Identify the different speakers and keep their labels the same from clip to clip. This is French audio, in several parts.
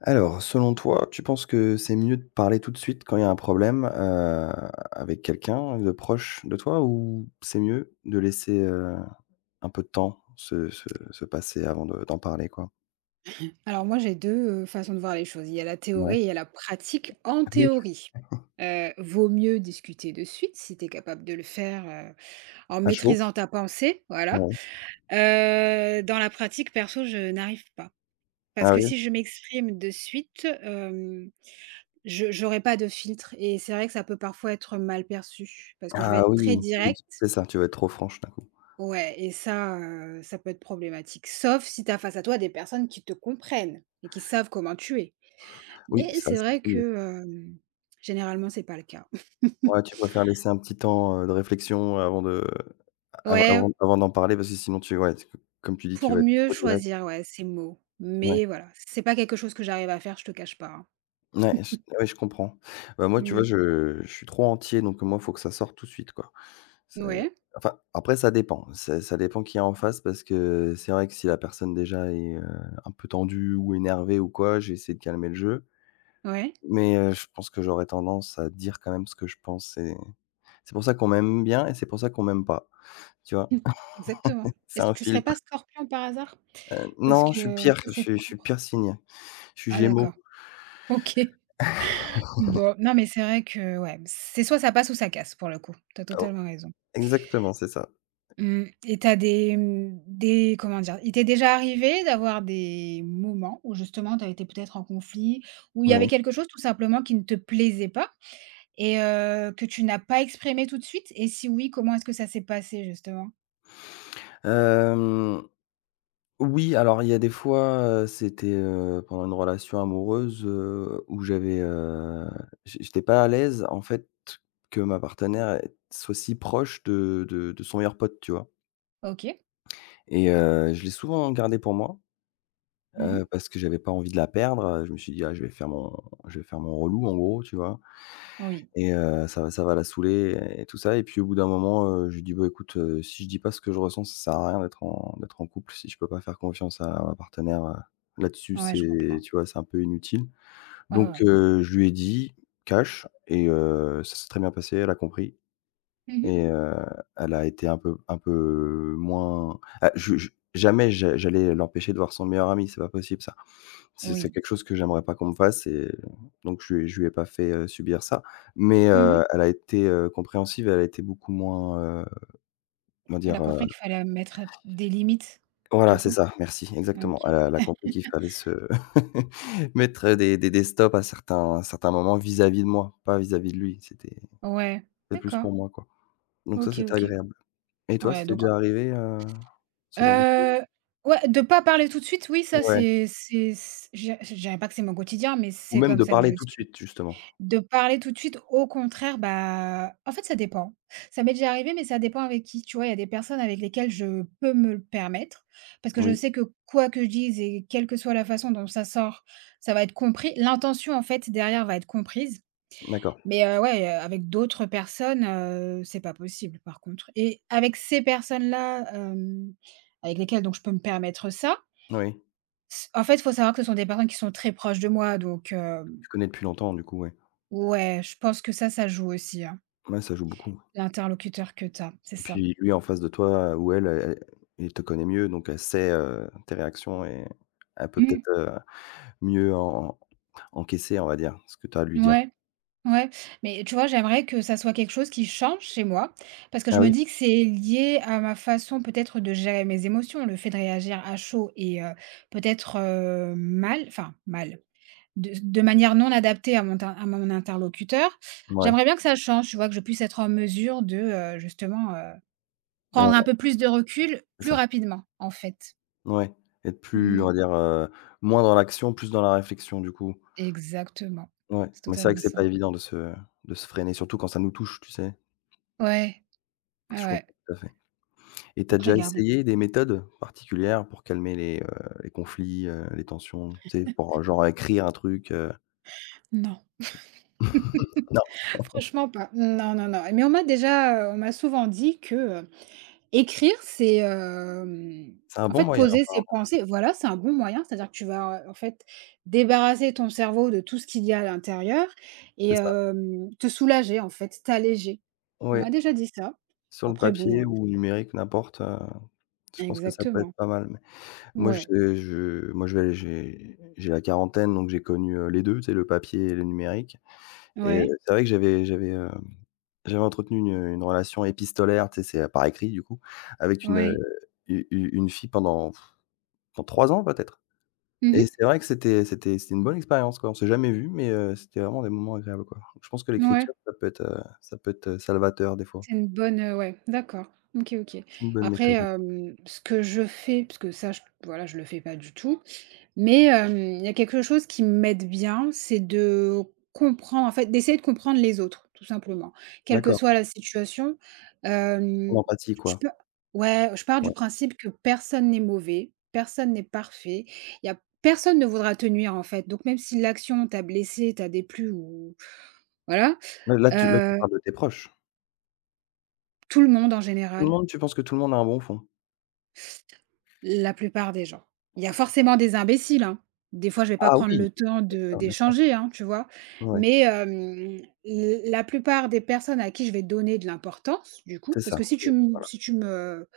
Speaker 1: Alors, selon toi, tu penses que c'est mieux de parler tout de suite quand il y a un problème, avec quelqu'un de proche de toi ou c'est mieux de laisser, un peu de temps se passer avant de d'en parler, quoi?
Speaker 2: Alors moi, j'ai deux façons de voir les choses. Il y a la
Speaker 1: Ouais.
Speaker 2: théorie et il y a la pratique. En
Speaker 1: Oui,
Speaker 2: théorie, vaut mieux discuter de suite si tu es capable de le faire, en
Speaker 1: à chaud?
Speaker 2: maîtrisant ta pensée, voilà.
Speaker 1: Ouais.
Speaker 2: Dans la pratique, perso, je n'arrive pas. Parce
Speaker 1: Ah
Speaker 2: que
Speaker 1: oui?
Speaker 2: si je m'exprime de suite, Je j'aurais pas de filtre et c'est vrai que ça peut parfois être mal perçu parce que je vais
Speaker 1: Ah
Speaker 2: être très
Speaker 1: oui, tu veux di
Speaker 2: directe,
Speaker 1: c'est ça, tu vas être trop franche d'un coup.
Speaker 2: ouais, et ça peut être problématique. Sauf si tu as face à toi des personnes qui te comprennent et qui savent comment tu es.
Speaker 1: Oui,
Speaker 2: Mais
Speaker 1: ça,
Speaker 2: c'est
Speaker 1: c'était
Speaker 2: vrai que,
Speaker 1: mieux.
Speaker 2: généralement, c'est pas le cas.
Speaker 1: Ouais, tu préfères laisser un petit temps, de réflexion avant de av
Speaker 2: Ouais,
Speaker 1: avant avant d'en parler parce que sinon tu ouais, c comme tu dis, tu
Speaker 2: pour
Speaker 1: vas être
Speaker 2: mieux
Speaker 1: trop direct.
Speaker 2: choisir, ouais, ces mots.
Speaker 1: Ouais.
Speaker 2: Mais voilà, c'est pas quelque chose que j'arrive à faire, je te cache pas, hein.
Speaker 1: Ouais, je comprends. Bah, moi, tu vois,
Speaker 2: Mmh.
Speaker 1: je suis trop entier, donc moi, il faut que ça sorte tout de suite, quoi. C'est
Speaker 2: Ouais,
Speaker 1: enfin, après, ça dépend. Ça dépend qui est en face parce que c'est vrai que si la personne, déjà, est, un peu tendue ou énervée ou quoi, j'ai essayé de calmer le jeu.
Speaker 2: ouais.
Speaker 1: Mais je pense que j'aurais tendance à dire quand même ce que je pense et c'est pour ça qu'on m'aime bien et c'est pour ça qu'on m'aime pas, tu vois?
Speaker 2: Mmh. Exactement.
Speaker 1: C'est
Speaker 2: Est-ce
Speaker 1: un
Speaker 2: que tu serais pas
Speaker 1: filtre.
Speaker 2: scorpion par hasard? Parce
Speaker 1: Non, je suis
Speaker 2: que
Speaker 1: pire,
Speaker 2: ça,
Speaker 1: je
Speaker 2: c'est
Speaker 1: suis je suis
Speaker 2: propre.
Speaker 1: pire signe. Je suis
Speaker 2: Ah
Speaker 1: gémeaux.
Speaker 2: d'accord. OK. Bon, non, mais c'est vrai que, ouais, c'est soit ça passe ou ça casse pour le coup. Tu as
Speaker 1: Oh,
Speaker 2: totalement raison.
Speaker 1: exactement, c'est ça.
Speaker 2: Mmh et t'as des comment dire? Il t'est déjà arrivé d'avoir des moments où justement t'as été peut-être en conflit, où il y avait
Speaker 1: Oui.
Speaker 2: quelque chose tout simplement qui ne te plaisait pas et que tu n'as pas exprimé tout de suite? Et si oui, comment est-ce que ça s'est passé justement?
Speaker 1: Hem Oui, alors il y a des fois, c'était, pendant une relation amoureuse, où j'avais, j'étais pas à l'aise, en fait, que ma partenaire est soit si proche de son meilleur pote, tu vois?
Speaker 2: OK.
Speaker 1: Et je l'ai souvent gardé pour moi,
Speaker 2: Mmh.
Speaker 1: parce que j'avais pas envie de la perdre, je me suis dit: «Ah, je vais faire mon relou», en gros, tu vois?
Speaker 2: Oui.
Speaker 1: Et ça va la saouler et tout ça et puis au bout d'un moment, je lui dis: «Bah, écoute, si je dis pas ce que je ressens, ça sert à rien d'être en couple. Si je peux pas faire confiance à ma partenaire, là-dessus,
Speaker 2: Ouais, je
Speaker 1: c'est
Speaker 2: comprends.
Speaker 1: tu vois, c'est un peu inutile».
Speaker 2: Ouais, ouais,
Speaker 1: Donc
Speaker 2: ouais.
Speaker 1: je lui ai dit, cash et ça s'est très bien passé, elle a compris.
Speaker 2: Mmh.
Speaker 1: Et elle a été un peu moins ah je jamais j'allais l'empêcher de voir son meilleur ami, c'est pas possible ça. C'est
Speaker 2: Oui.
Speaker 1: quelque chose que j'aimerais pas qu'on me fasse et donc je lui ai pas fait, subir ça. Mais
Speaker 2: Mmh.
Speaker 1: elle a été, compréhensive et elle a été beaucoup moins, comment
Speaker 2: Elle
Speaker 1: dire?
Speaker 2: a compris qu'il fallait mettre des limites,
Speaker 1: Voilà,
Speaker 2: du
Speaker 1: c'est
Speaker 2: coup?
Speaker 1: ça, merci, exactement.
Speaker 2: OK.
Speaker 1: Elle a compris qu'il fallait se mettre, des stops à certains moments vis-à-vis de moi, pas vis-à-vis de lui.
Speaker 2: Ouais,
Speaker 1: C'était plus
Speaker 2: d'accord.
Speaker 1: pour moi, quoi. Donc ça,
Speaker 2: OK,
Speaker 1: c'était
Speaker 2: OK.
Speaker 1: agréable. Et toi,
Speaker 2: Ouais,
Speaker 1: c'était
Speaker 2: donc
Speaker 1: déjà arrivé, heu? Ce genre de choses?
Speaker 2: heu, ouais, de pas parler tout de suite, oui, ça,
Speaker 1: Ouais.
Speaker 2: c'est c je dirais pas que c'est mon quotidien, mais
Speaker 1: Ou
Speaker 2: c'est
Speaker 1: même
Speaker 2: comme
Speaker 1: de
Speaker 2: ça que
Speaker 1: parler
Speaker 2: je
Speaker 1: tout de
Speaker 2: suis.
Speaker 1: suite, justement.
Speaker 2: De parler tout de suite, au contraire, bah, en fait, ça dépend. Ça m'est déjà arrivé, mais ça dépend avec qui. Tu vois, il y a des personnes avec lesquelles je peux me le permettre, parce que je
Speaker 1: Oui,
Speaker 2: sais que quoi que je dise et quelle que soit la façon dont ça sort, ça va être compris. L'intention, en fait, derrière va être comprise.
Speaker 1: d'accord.
Speaker 2: Mais ouais, avec d'autres personnes, c'est pas possible par contre et avec ces personnes-là, avec lesquelles donc je peux me permettre ça,
Speaker 1: Oui,
Speaker 2: s en fait, il faut savoir que ce sont des personnes qui sont très proches de moi donc
Speaker 1: tu connais depuis longtemps, du coup, ouais.
Speaker 2: ouais, je pense que ça joue aussi, hein,
Speaker 1: Ouais, ça joue beaucoup.
Speaker 2: l'interlocuteur que tu as, c'est
Speaker 1: Et
Speaker 2: ça.
Speaker 1: puis lui, en face de toi ou elle, il te connaît mieux, donc elle sait, tes réactions et elle peut
Speaker 2: Mmh.
Speaker 1: peut-être, mieux en encaisser, on va dire, ce que tu as à lui dire.
Speaker 2: Ouais, ouais, mais tu vois, j'aimerais que ça soit quelque chose qui change chez moi parce que je
Speaker 1: Ah
Speaker 2: me
Speaker 1: oui?
Speaker 2: dis que c'est lié à ma façon peut-être de gérer mes émotions, le fait de réagir à chaud et peut-être, mal, enfin mal de manière non adaptée à mon tin à mon interlocuteur.
Speaker 1: Ouais,
Speaker 2: J'aimerais bien que ça change, tu vois? Que je puisse être en mesure de, justement, prendre un
Speaker 1: bah,
Speaker 2: peu plus de recul
Speaker 1: c'est
Speaker 2: plus
Speaker 1: ça.
Speaker 2: rapidement, en fait.
Speaker 1: Ouais, être plus, on
Speaker 2: Mmh,
Speaker 1: va dire, moins dans l'action, plus dans la réflexion, du coup.
Speaker 2: exactement.
Speaker 1: Ouais,
Speaker 2: C'est
Speaker 1: mais c'est vrai que
Speaker 2: totalement
Speaker 1: c'est pas
Speaker 2: ça.
Speaker 1: évident de se freiner, surtout quand ça nous touche, tu sais?
Speaker 2: Ouais, ouais,
Speaker 1: Je
Speaker 2: ouais.
Speaker 1: comprends tout à fait. Et tu as
Speaker 2: Après
Speaker 1: déjà
Speaker 2: garder
Speaker 1: essayé des méthodes particulières pour calmer les conflits, les tensions? Tu sais, pour, genre écrire un truc, heu?
Speaker 2: non.
Speaker 1: Non,
Speaker 2: Franchement pas. Non, non, non. Mais on m'a souvent dit que, écrire, c'est,
Speaker 1: c'est un
Speaker 2: en
Speaker 1: bon
Speaker 2: fait,
Speaker 1: moyen
Speaker 2: poser ses
Speaker 1: apparemment,
Speaker 2: pensées voilà, c'est un bon moyen, c'est-à-dire que tu vas, en fait, débarrasser ton cerveau de tout ce qu'il y a à l'intérieur et
Speaker 1: c'est ça?
Speaker 2: te soulager, en fait, t'alléger. On
Speaker 1: Ouais,
Speaker 2: m'a déjà dit ça.
Speaker 1: sur le
Speaker 2: Après bon,
Speaker 1: papier ou numérique, n'importe, je pense que ça peut être
Speaker 2: exactement.
Speaker 1: pas mal, mais moi
Speaker 2: Ouais,
Speaker 1: je moi je vais j'ai la quarantaine, donc j'ai connu, les 2, tu sais, le papier et le numérique et
Speaker 2: ouais,
Speaker 1: c'est vrai que j'avais entretenu une relation épistolaire, tu sais, c'est, par écrit du coup, avec une,
Speaker 2: ouais.
Speaker 1: u u une fille pendant 3 ans peut-être?
Speaker 2: Mmh.
Speaker 1: Et c'est vrai que c'était une bonne expérience, quoi. On s'est jamais vus, mais c'était vraiment des moments agréables, quoi. Je pense que
Speaker 2: Ouais,
Speaker 1: l'écriture, ça peut être, salvateur des fois.
Speaker 2: c'est une bonne, ouais, d'accord. OK, OK.
Speaker 1: C'est une bonne
Speaker 2: Après,
Speaker 1: méthode.
Speaker 2: ce que je fais, parce que ça, je voilà, je le fais pas du tout, mais il y a quelque chose qui m'aide bien, c'est de comprendre en fait, d'essayer de comprendre les autres, tout simplement. Quelle que
Speaker 1: D'accord,
Speaker 2: soit la situation,
Speaker 1: en
Speaker 2: hem,
Speaker 1: empathie,
Speaker 2: je
Speaker 1: quoi.
Speaker 2: peux ouais, je pars du
Speaker 1: Ouais.
Speaker 2: principe que personne n'est mauvais, personne n'est parfait. Il y a personne ne voudra te nuire, en fait. Donc même si l'action t'a blessé, t'a déplu ou voilà,
Speaker 1: Là, tu
Speaker 2: heu,
Speaker 1: parles de tes proches.
Speaker 2: tout le monde en
Speaker 1: Tout le
Speaker 2: général.
Speaker 1: monde tu penses que tout le monde a un bon fond?
Speaker 2: La plupart des gens. Il y a forcément des imbéciles, hein. Des fois, je vais pas
Speaker 1: Ah
Speaker 2: prendre
Speaker 1: oui!
Speaker 2: le temps
Speaker 1: Bien
Speaker 2: de
Speaker 1: sûr, bien sûr.
Speaker 2: d'échanger, hein, tu vois?
Speaker 1: Ouais,
Speaker 2: Mais, l la plupart des personnes à qui je vais donner de l'importance, du
Speaker 1: c'est
Speaker 2: coup, parce
Speaker 1: ça.
Speaker 2: que si tu
Speaker 1: Oui.
Speaker 2: m si tu me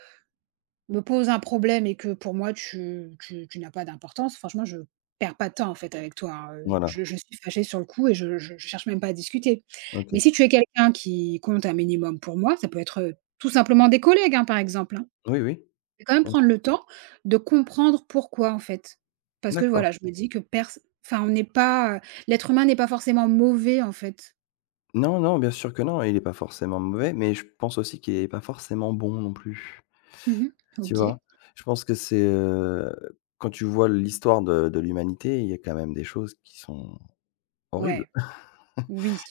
Speaker 2: me poses un problème et que pour moi tu n'as pas d'importance, franchement, je perds pas de temps, en fait, avec toi, hein,
Speaker 1: Voilà,
Speaker 2: je suis fâchée sur le coup et je cherche même pas à discuter.
Speaker 1: OK.
Speaker 2: Mais si tu es quelqu'un qui compte un minimum pour moi, ça peut être, tout simplement des collègues, hein, par exemple, hein,
Speaker 1: Oui, oui,
Speaker 2: vais quand même
Speaker 1: bien sûr.
Speaker 2: prendre le temps de comprendre pourquoi, en fait. Parce que
Speaker 1: D'accord.
Speaker 2: voilà, je me dis que pers enfin, on n'est pas, l'être humain n'est pas forcément mauvais, en fait.
Speaker 1: Non, non, bien sûr que non, il est pas forcément mauvais, mais je pense aussi qu'il est pas forcément bon non plus.
Speaker 2: Mmh.
Speaker 1: Tu
Speaker 2: OK.
Speaker 1: vois? Je pense que c'est, quand tu vois l'histoire de l'humanité, il y a quand même des choses qui sont horribles
Speaker 2: Ouais, oui,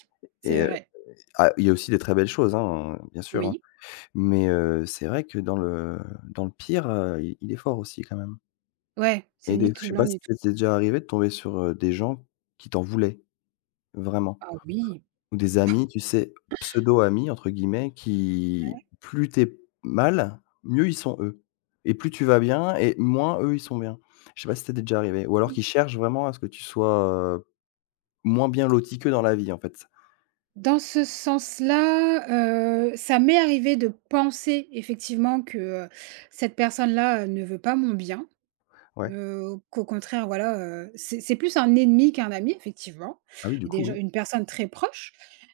Speaker 1: et
Speaker 2: c'est vrai.
Speaker 1: ah, il y a aussi des très belles choses, hein, bien sûr, hein,
Speaker 2: Oui.
Speaker 1: mais c'est vrai que dans le pire, il est fort aussi quand même
Speaker 2: Ouais, c'est
Speaker 1: et des
Speaker 2: ni
Speaker 1: je
Speaker 2: tout
Speaker 1: sais
Speaker 2: blanc,
Speaker 1: pas si
Speaker 2: ni tout.
Speaker 1: ça déjà arrivé de tomber sur, des gens qui t'en voulaient, vraiment?
Speaker 2: Ah oui.
Speaker 1: Ou des amis, tu sais, pseudo-amis entre guillemets qui plus t'es mal, mieux ils sont eux et plus tu vas bien et moins eux, ils sont bien. Je sais pas si ça t'est déjà arrivé ou alors qu'ils cherchent vraiment à ce que tu sois, moins bien loti qu'eux dans la vie en fait.
Speaker 2: Dans ce sens-là, ça m'est arrivé de penser effectivement que, heu, cette personne-là, ne veut pas mon bien.
Speaker 1: Ouais.
Speaker 2: Qu'au contraire, voilà, c'est plus un ennemi qu'un ami, effectivement,
Speaker 1: Ah oui, du
Speaker 2: et
Speaker 1: coup,
Speaker 2: déjà
Speaker 1: oui.
Speaker 2: une personne très proche.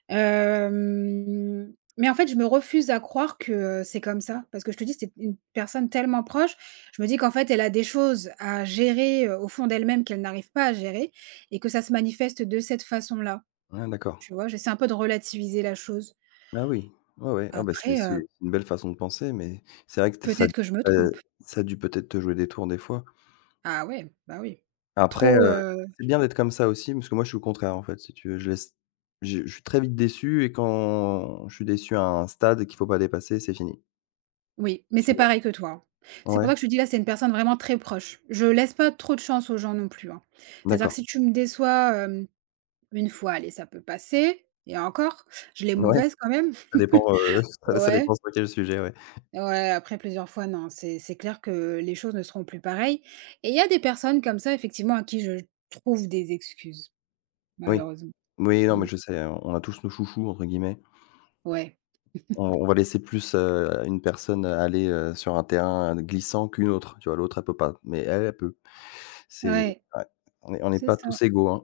Speaker 2: Mais en fait, je me refuse à croire que, c'est comme ça, parce que je te dis, c'est une personne tellement proche. Je me dis qu'en fait, elle a des choses à gérer, au fond d'elle-même qu'elle n'arrive pas à gérer et que ça se manifeste de cette façon-là,
Speaker 1: Ah d'accord.
Speaker 2: tu vois? J'essaie un peu de relativiser la chose.
Speaker 1: Ah oui. Ouais, ouais. Ah bah, c'est
Speaker 2: Après,
Speaker 1: c'est une belle façon de penser mais c'est vrai que t ça,
Speaker 2: peut-être que je me trompe.
Speaker 1: ça a dû peut-être te jouer des tours des fois.
Speaker 2: Ah ouais, bah oui.
Speaker 1: Après,
Speaker 2: Trop.
Speaker 1: c'est bien d'être comme ça aussi, parce que moi je suis le contraire en fait, si tu veux. Je suis très vite déçu et quand je suis déçu à un stade qu'il faut pas dépasser, c'est fini,
Speaker 2: Oui, mais
Speaker 1: tu
Speaker 2: c'est
Speaker 1: vois?
Speaker 2: pareil que toi, hein. C'est pour ça
Speaker 1: Ouais,
Speaker 2: que je te dis là, c'est une personne vraiment très proche. Je laisse pas trop de chance aux gens non plus, hein. C'est-à-dire que
Speaker 1: d'accord.
Speaker 2: si tu me déçois, une fois, allez, ça peut passer et encore, je l'ai
Speaker 1: Ouais,
Speaker 2: mauvaise quand même.
Speaker 1: ça dépend, ça
Speaker 2: Ouais,
Speaker 1: dépend sur quel sujet, ouais.
Speaker 2: ouais, après plusieurs fois, non, c'est clair que les choses ne seront plus pareilles et il y a des personnes comme ça, effectivement, à qui je trouve des excuses,
Speaker 1: Oui.
Speaker 2: malheureusement.
Speaker 1: Oui, non, mais
Speaker 2: Mmh.
Speaker 1: je sais, on a tous nos «chouchous» entre guillemets.
Speaker 2: Ouais,
Speaker 1: On va laisser plus, une personne aller, sur un terrain glissant qu'une autre, tu vois? L'autre elle peut pas, mais elle, elle peut. C'est
Speaker 2: ouais,
Speaker 1: ouais, on est
Speaker 2: c'est
Speaker 1: pas
Speaker 2: ça,
Speaker 1: tous égaux, hein.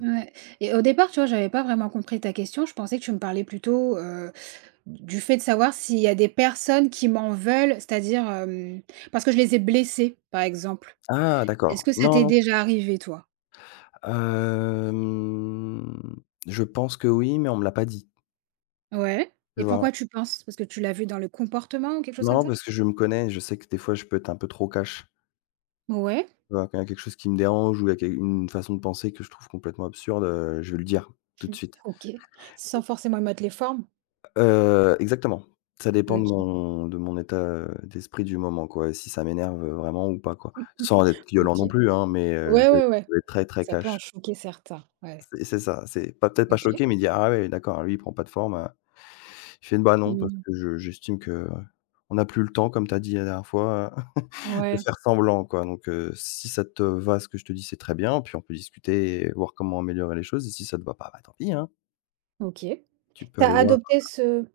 Speaker 2: ouais et au départ, tu vois, j'avais pas vraiment compris ta question. Je pensais que tu me parlais plutôt, du fait de savoir s'il y a des personnes qui m'en veulent, c'est-à-dire, parce que je les ai blessées, par exemple.
Speaker 1: Ah
Speaker 2: Est-ce
Speaker 1: d'accord.
Speaker 2: que ça
Speaker 1: Non,
Speaker 2: t'est
Speaker 1: non.
Speaker 2: déjà arrivé, toi?
Speaker 1: Hem, je pense que oui, mais on me l'a pas dit,
Speaker 2: Ouais,
Speaker 1: tu
Speaker 2: et
Speaker 1: vois?
Speaker 2: pourquoi tu penses? Parce que tu l'as vu dans le comportement ou quelque chose comme
Speaker 1: Non,
Speaker 2: ça?
Speaker 1: parce que je me connais, je sais que des fois je peux être un peu trop cash,
Speaker 2: Ouais,
Speaker 1: tu vois? Quand il y a quelque chose qui me dérange ou il y a quel une façon de penser que je trouve complètement absurde, je vais le dire tout de suite.
Speaker 2: OK, sans forcément mettre les formes?
Speaker 1: Exactement, ça dépend de
Speaker 2: OK.
Speaker 1: mon de mon état, d'esprit du moment, quoi, et si ça m'énerve, vraiment ou pas, quoi. Sans être violent
Speaker 2: OK.
Speaker 1: non plus, hein, mais
Speaker 2: Ouais, ouais, ouais,
Speaker 1: je vais être très, très
Speaker 2: ça peut en
Speaker 1: cash.
Speaker 2: choquer certains, ouais.
Speaker 1: C'est ça, c'est pas peut-être pas
Speaker 2: OK.
Speaker 1: choqué, mais il dit: «Ah ouais, d'accord, lui, il prend pas de forme». Je fais: «Bah non, parce
Speaker 2: Mmh.
Speaker 1: que je j'estime qu'on n'a plus le temps, comme tu as dit la dernière fois, de
Speaker 2: Ouais,
Speaker 1: faire semblant, quoi. Donc si ça te va ce que je te dis, c'est très bien, puis on peut discuter et voir comment améliorer les choses et si ça te va pas, bah tant pis, hein,
Speaker 2: OK.
Speaker 1: tu peux
Speaker 2: T'as
Speaker 1: aller voir
Speaker 2: adopté ce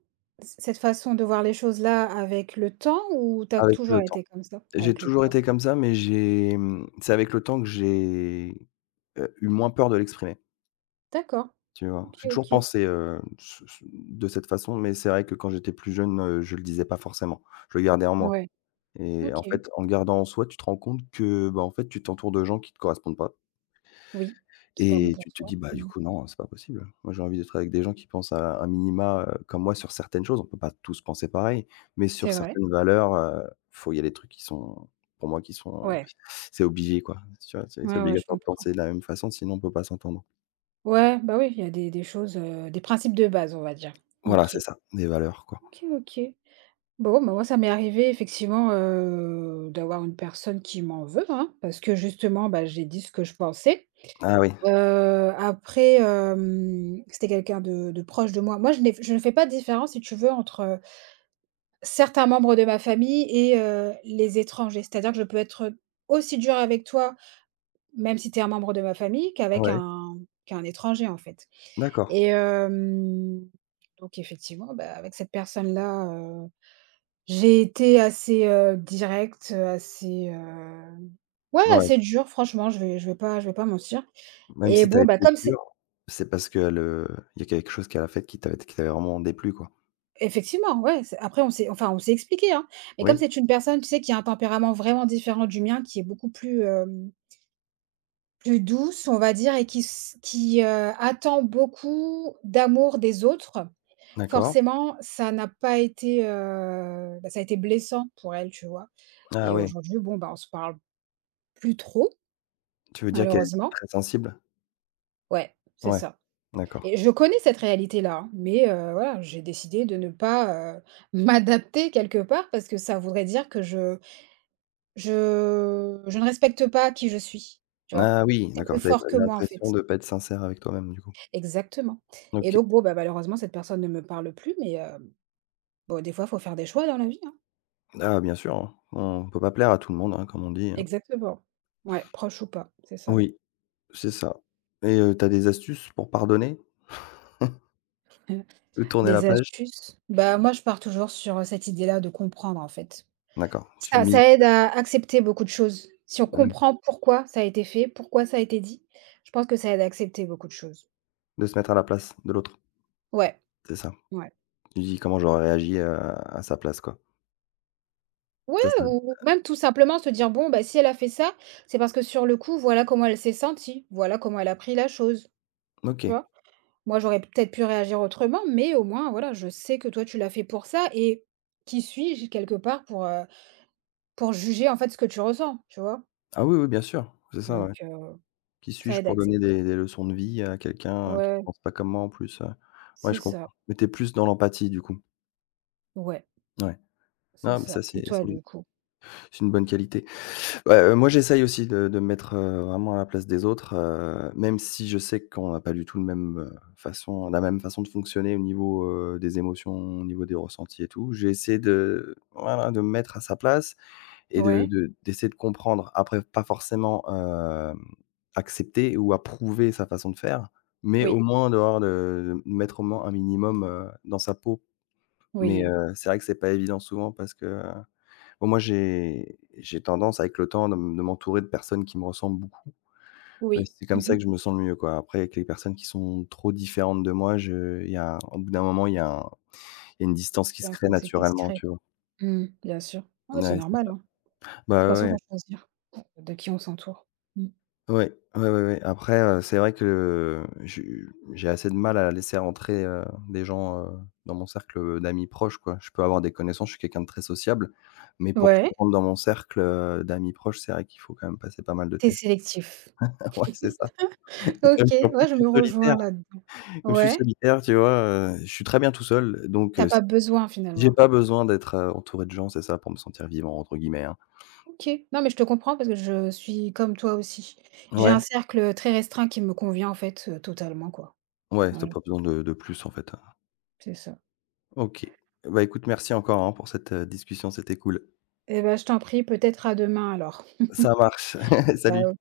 Speaker 2: cette façon de voir les choses-là avec le temps ou t'as
Speaker 1: avec
Speaker 2: toujours
Speaker 1: le temps».
Speaker 2: été comme ça,
Speaker 1: J'ai
Speaker 2: avec le.
Speaker 1: toujours été comme ça, mais j'ai, c'est avec le temps que j'ai, eu moins peur de l'exprimer.
Speaker 2: D'accord.
Speaker 1: Tu vois?
Speaker 2: OK,
Speaker 1: J'ai toujours
Speaker 2: OK.
Speaker 1: pensé, ce ce de cette façon, mais c'est vrai que quand j'étais plus jeune, je le disais pas forcément. Je le gardais en moi
Speaker 2: Ouais,
Speaker 1: et
Speaker 2: OK.
Speaker 1: en fait, en le gardant en soi, tu te rends compte que, bah, en fait, tu t'entoures de gens qui te correspondent pas
Speaker 2: Oui, c'est pas bon
Speaker 1: et
Speaker 2: pour
Speaker 1: tu te
Speaker 2: soi.
Speaker 1: dis: «Bah, du
Speaker 2: Mmh.
Speaker 1: coup, non, c'est pas possible. Moi, j'ai envie d'être avec des gens qui pensent à un minima, comme moi sur certaines choses». On peut pas tous penser pareil, mais sur
Speaker 2: C'est vrai.
Speaker 1: certaines valeurs, faut il y a des trucs qui sont pour moi, qui sont
Speaker 2: Ouais.
Speaker 1: c'est obligé, quoi. Tu vois? C'est
Speaker 2: Ouais, ouais, je
Speaker 1: obligatoire de
Speaker 2: comprends.
Speaker 1: penser de la même façon, sinon on peut pas s'entendre.
Speaker 2: Ouais, bah, oui, il y a des choses, des principes de base, on va dire.
Speaker 1: Voilà,
Speaker 2: OK.
Speaker 1: c'est ça, des valeurs, quoi.
Speaker 2: OK, OK. Bon, bah, moi, ça m'est arrivé effectivement, d'avoir une personne qui m'en veut, hein, parce que justement, bah, j'ai dit ce que je pensais.
Speaker 1: Ah oui,
Speaker 2: Après, c'était quelqu'un de proche de moi. Moi, je ne fais pas de différence, si tu veux, entre certains membres de ma famille et les étrangers. C'est-à-dire que je peux être aussi dure avec toi, même si tu es un membre de ma famille, qu'avec
Speaker 1: ouais.
Speaker 2: un qu'un étranger, en fait
Speaker 1: D'accord,
Speaker 2: et donc effectivement, bah, avec cette personne-là, j'ai été assez, directe, assez, ouais,
Speaker 1: ouais,
Speaker 2: assez dure franchement, je vais pas mentir
Speaker 1: même
Speaker 2: et
Speaker 1: si tu as
Speaker 2: bon, bah,
Speaker 1: été
Speaker 2: comme c'est
Speaker 1: dur, c'est parce que le il y a quelque chose qu'elle a fait qui t'avait vraiment déplu, quoi?
Speaker 2: effectivement, ouais, c'est après on s'est enfin on s'est expliqué, hein, mais comme
Speaker 1: Oui,
Speaker 2: c'est une personne, tu sais, qui a un tempérament vraiment différent du mien, qui est beaucoup plus, hem plus douce, on va dire et qui attend beaucoup d'amour des autres.
Speaker 1: d'accord.
Speaker 2: Forcément, ça n'a pas été, bah, ça a été blessant pour elle, tu vois?
Speaker 1: Ah
Speaker 2: Et
Speaker 1: oui,
Speaker 2: aujourd'hui, bon, bah, on se parle plus trop,
Speaker 1: tu veux dire qu'elle est
Speaker 2: malheureusement.
Speaker 1: très sensible?
Speaker 2: Ouais, c'est
Speaker 1: Ouais,
Speaker 2: ça.
Speaker 1: d'accord.
Speaker 2: Et je connais cette réalité-là, hein, mais voilà, j'ai décidé de ne pas, m'adapter quelque part parce que ça voudrait dire que je ne respecte pas qui je suis, tu vois?
Speaker 1: Ah oui,
Speaker 2: C'est
Speaker 1: d'accord,
Speaker 2: plus
Speaker 1: t'avais pas
Speaker 2: fort que moi, en
Speaker 1: l'impression
Speaker 2: fait.
Speaker 1: de pas être sincère avec toi-même, du coup?
Speaker 2: Exactement et
Speaker 1: OK.
Speaker 2: donc bon, bah, malheureusement, cette personne ne me parle plus, mais bon, des fois, il faut faire des choix dans la vie, hein.
Speaker 1: Ah bien sûr, hein, on peut pas plaire à tout le monde, hein, comme on dit, hein.
Speaker 2: Exactement. Ouais, proche ou pas, c'est ça.
Speaker 1: Oui, c'est ça et tu des astuces pour pardonner? Ou tourner la
Speaker 2: Des
Speaker 1: page?
Speaker 2: astuces? Bah, moi, je pars toujours sur, cette idée-là de comprendre, en fait.
Speaker 1: D'accord, tu
Speaker 2: Ça
Speaker 1: mises
Speaker 2: ça aide à accepter beaucoup de choses. Si on
Speaker 1: bah oui,
Speaker 2: comprend pourquoi ça a été fait, pourquoi ça a été dit, je pense que ça aide à accepter beaucoup de choses.
Speaker 1: de se mettre à la place de l'autre,
Speaker 2: Ouais,
Speaker 1: c'est ça.
Speaker 2: ouais.
Speaker 1: Tu dis: «Comment j'aurais réagi, à sa place, quoi».
Speaker 2: Ouais,
Speaker 1: Ça
Speaker 2: ou même tout simplement se dire: «Bon, bah, si elle a fait ça, c'est parce que sur le coup, voilà comment elle s'est sentie, voilà comment elle a pris la chose». Tu
Speaker 1: OK.
Speaker 2: vois? Moi, j'aurais peut-être pu réagir autrement, mais au moins, voilà, je sais que toi, tu l'as fait pour ça et qui suis-je quelque part pour juger, en fait, ce que tu ressens, tu vois?
Speaker 1: Ah oui, oui, bien sûr, c'est ça, ouais.
Speaker 2: Donc
Speaker 1: Qui
Speaker 2: ça
Speaker 1: suis-je
Speaker 2: aide à
Speaker 1: pour donner
Speaker 2: accepter.
Speaker 1: des leçons de vie à quelqu'un qui
Speaker 2: Ouais,
Speaker 1: pense pas comme moi en plus, heu? Ouais,
Speaker 2: c'est
Speaker 1: je
Speaker 2: ça.
Speaker 1: comprends. Mais tu plus dans l'empathie du coup?
Speaker 2: Ouais,
Speaker 1: Ouais.
Speaker 2: c'est
Speaker 1: Non, mais
Speaker 2: ça.
Speaker 1: ça
Speaker 2: Et
Speaker 1: c'est
Speaker 2: toi,
Speaker 1: c'est une
Speaker 2: du coup?
Speaker 1: c'est une bonne qualité. Bah, moi j'essaye aussi de me mettre, vraiment à la place des autres, même si je sais qu'on n'a pas du tout le même, façon la même façon de fonctionner au niveau, des émotions, au niveau des ressentis et tout. J'essaie de voilà, de me mettre à sa place et
Speaker 2: Ouais?
Speaker 1: de d'essayer de comprendre, après pas forcément, accepter ou approuver sa façon de faire, mais au
Speaker 2: Oui,
Speaker 1: moins d'avoir de mettre au moins un minimum, dans sa peau. Mais,
Speaker 2: oui,
Speaker 1: c'est vrai que c'est pas évident souvent parce que, bon moi j'ai tendance avec le temps de m'entourer de personnes qui me ressemblent beaucoup.
Speaker 2: oui.
Speaker 1: C'est comme ça
Speaker 2: Mmh.
Speaker 1: que je me sens le mieux quoi. Après avec les personnes qui sont trop différentes de moi, je il y a au bout d'un moment, il y a une distance qui se
Speaker 2: Bien
Speaker 1: crée
Speaker 2: faut c'est
Speaker 1: naturellement,
Speaker 2: discret.
Speaker 1: tu vois?
Speaker 2: Mmh, bien sûr. Ouais, c'est
Speaker 1: Ouais, c'est
Speaker 2: normal,
Speaker 1: ça.
Speaker 2: hein. De toute
Speaker 1: Bah,
Speaker 2: façon,
Speaker 1: ouais, ouais.
Speaker 2: faut choisir de qui on s'entoure. Mmh.
Speaker 1: Ouais, ouais, ouais, ouais. Après, c'est vrai que je j'ai assez de mal à laisser rentrer, des gens, dans mon cercle, d'amis proches, quoi. Je peux avoir des connaissances, je suis quelqu'un de très sociable, mais pour que tu
Speaker 2: Ouais,
Speaker 1: rentres dans mon cercle, d'amis proches, c'est vrai qu'il faut quand même passer pas mal de
Speaker 2: t'es
Speaker 1: tests.
Speaker 2: sélectif.
Speaker 1: Ouais, c'est ça. Et comme
Speaker 2: OK,
Speaker 1: je suis en plus,
Speaker 2: ouais,
Speaker 1: je
Speaker 2: je
Speaker 1: suis
Speaker 2: me
Speaker 1: solitaire,
Speaker 2: rejoins là-dedans.
Speaker 1: comme je suis
Speaker 2: Ouais,
Speaker 1: solitaire, tu vois, je suis très bien tout seul, donc
Speaker 2: t'as
Speaker 1: si
Speaker 2: pas besoin
Speaker 1: j'ai
Speaker 2: finalement.
Speaker 1: pas besoin d'être, entouré de gens, c'est ça, pour me sentir «vivant» entre guillemets, hein.
Speaker 2: OK. Non, mais je te comprends parce que je suis comme toi aussi. J'ai
Speaker 1: Ouais,
Speaker 2: un cercle très restreint qui me convient en fait, totalement quoi.
Speaker 1: ouais, t'as
Speaker 2: Voilà,
Speaker 1: pas besoin de plus, en fait, hein.
Speaker 2: c'est ça.
Speaker 1: OK. Bah, écoute, merci encore, hein, pour cette, discussion, c'était cool.
Speaker 2: Et ben je t'en prie, peut-être à demain alors.
Speaker 1: Ça marche. Salut.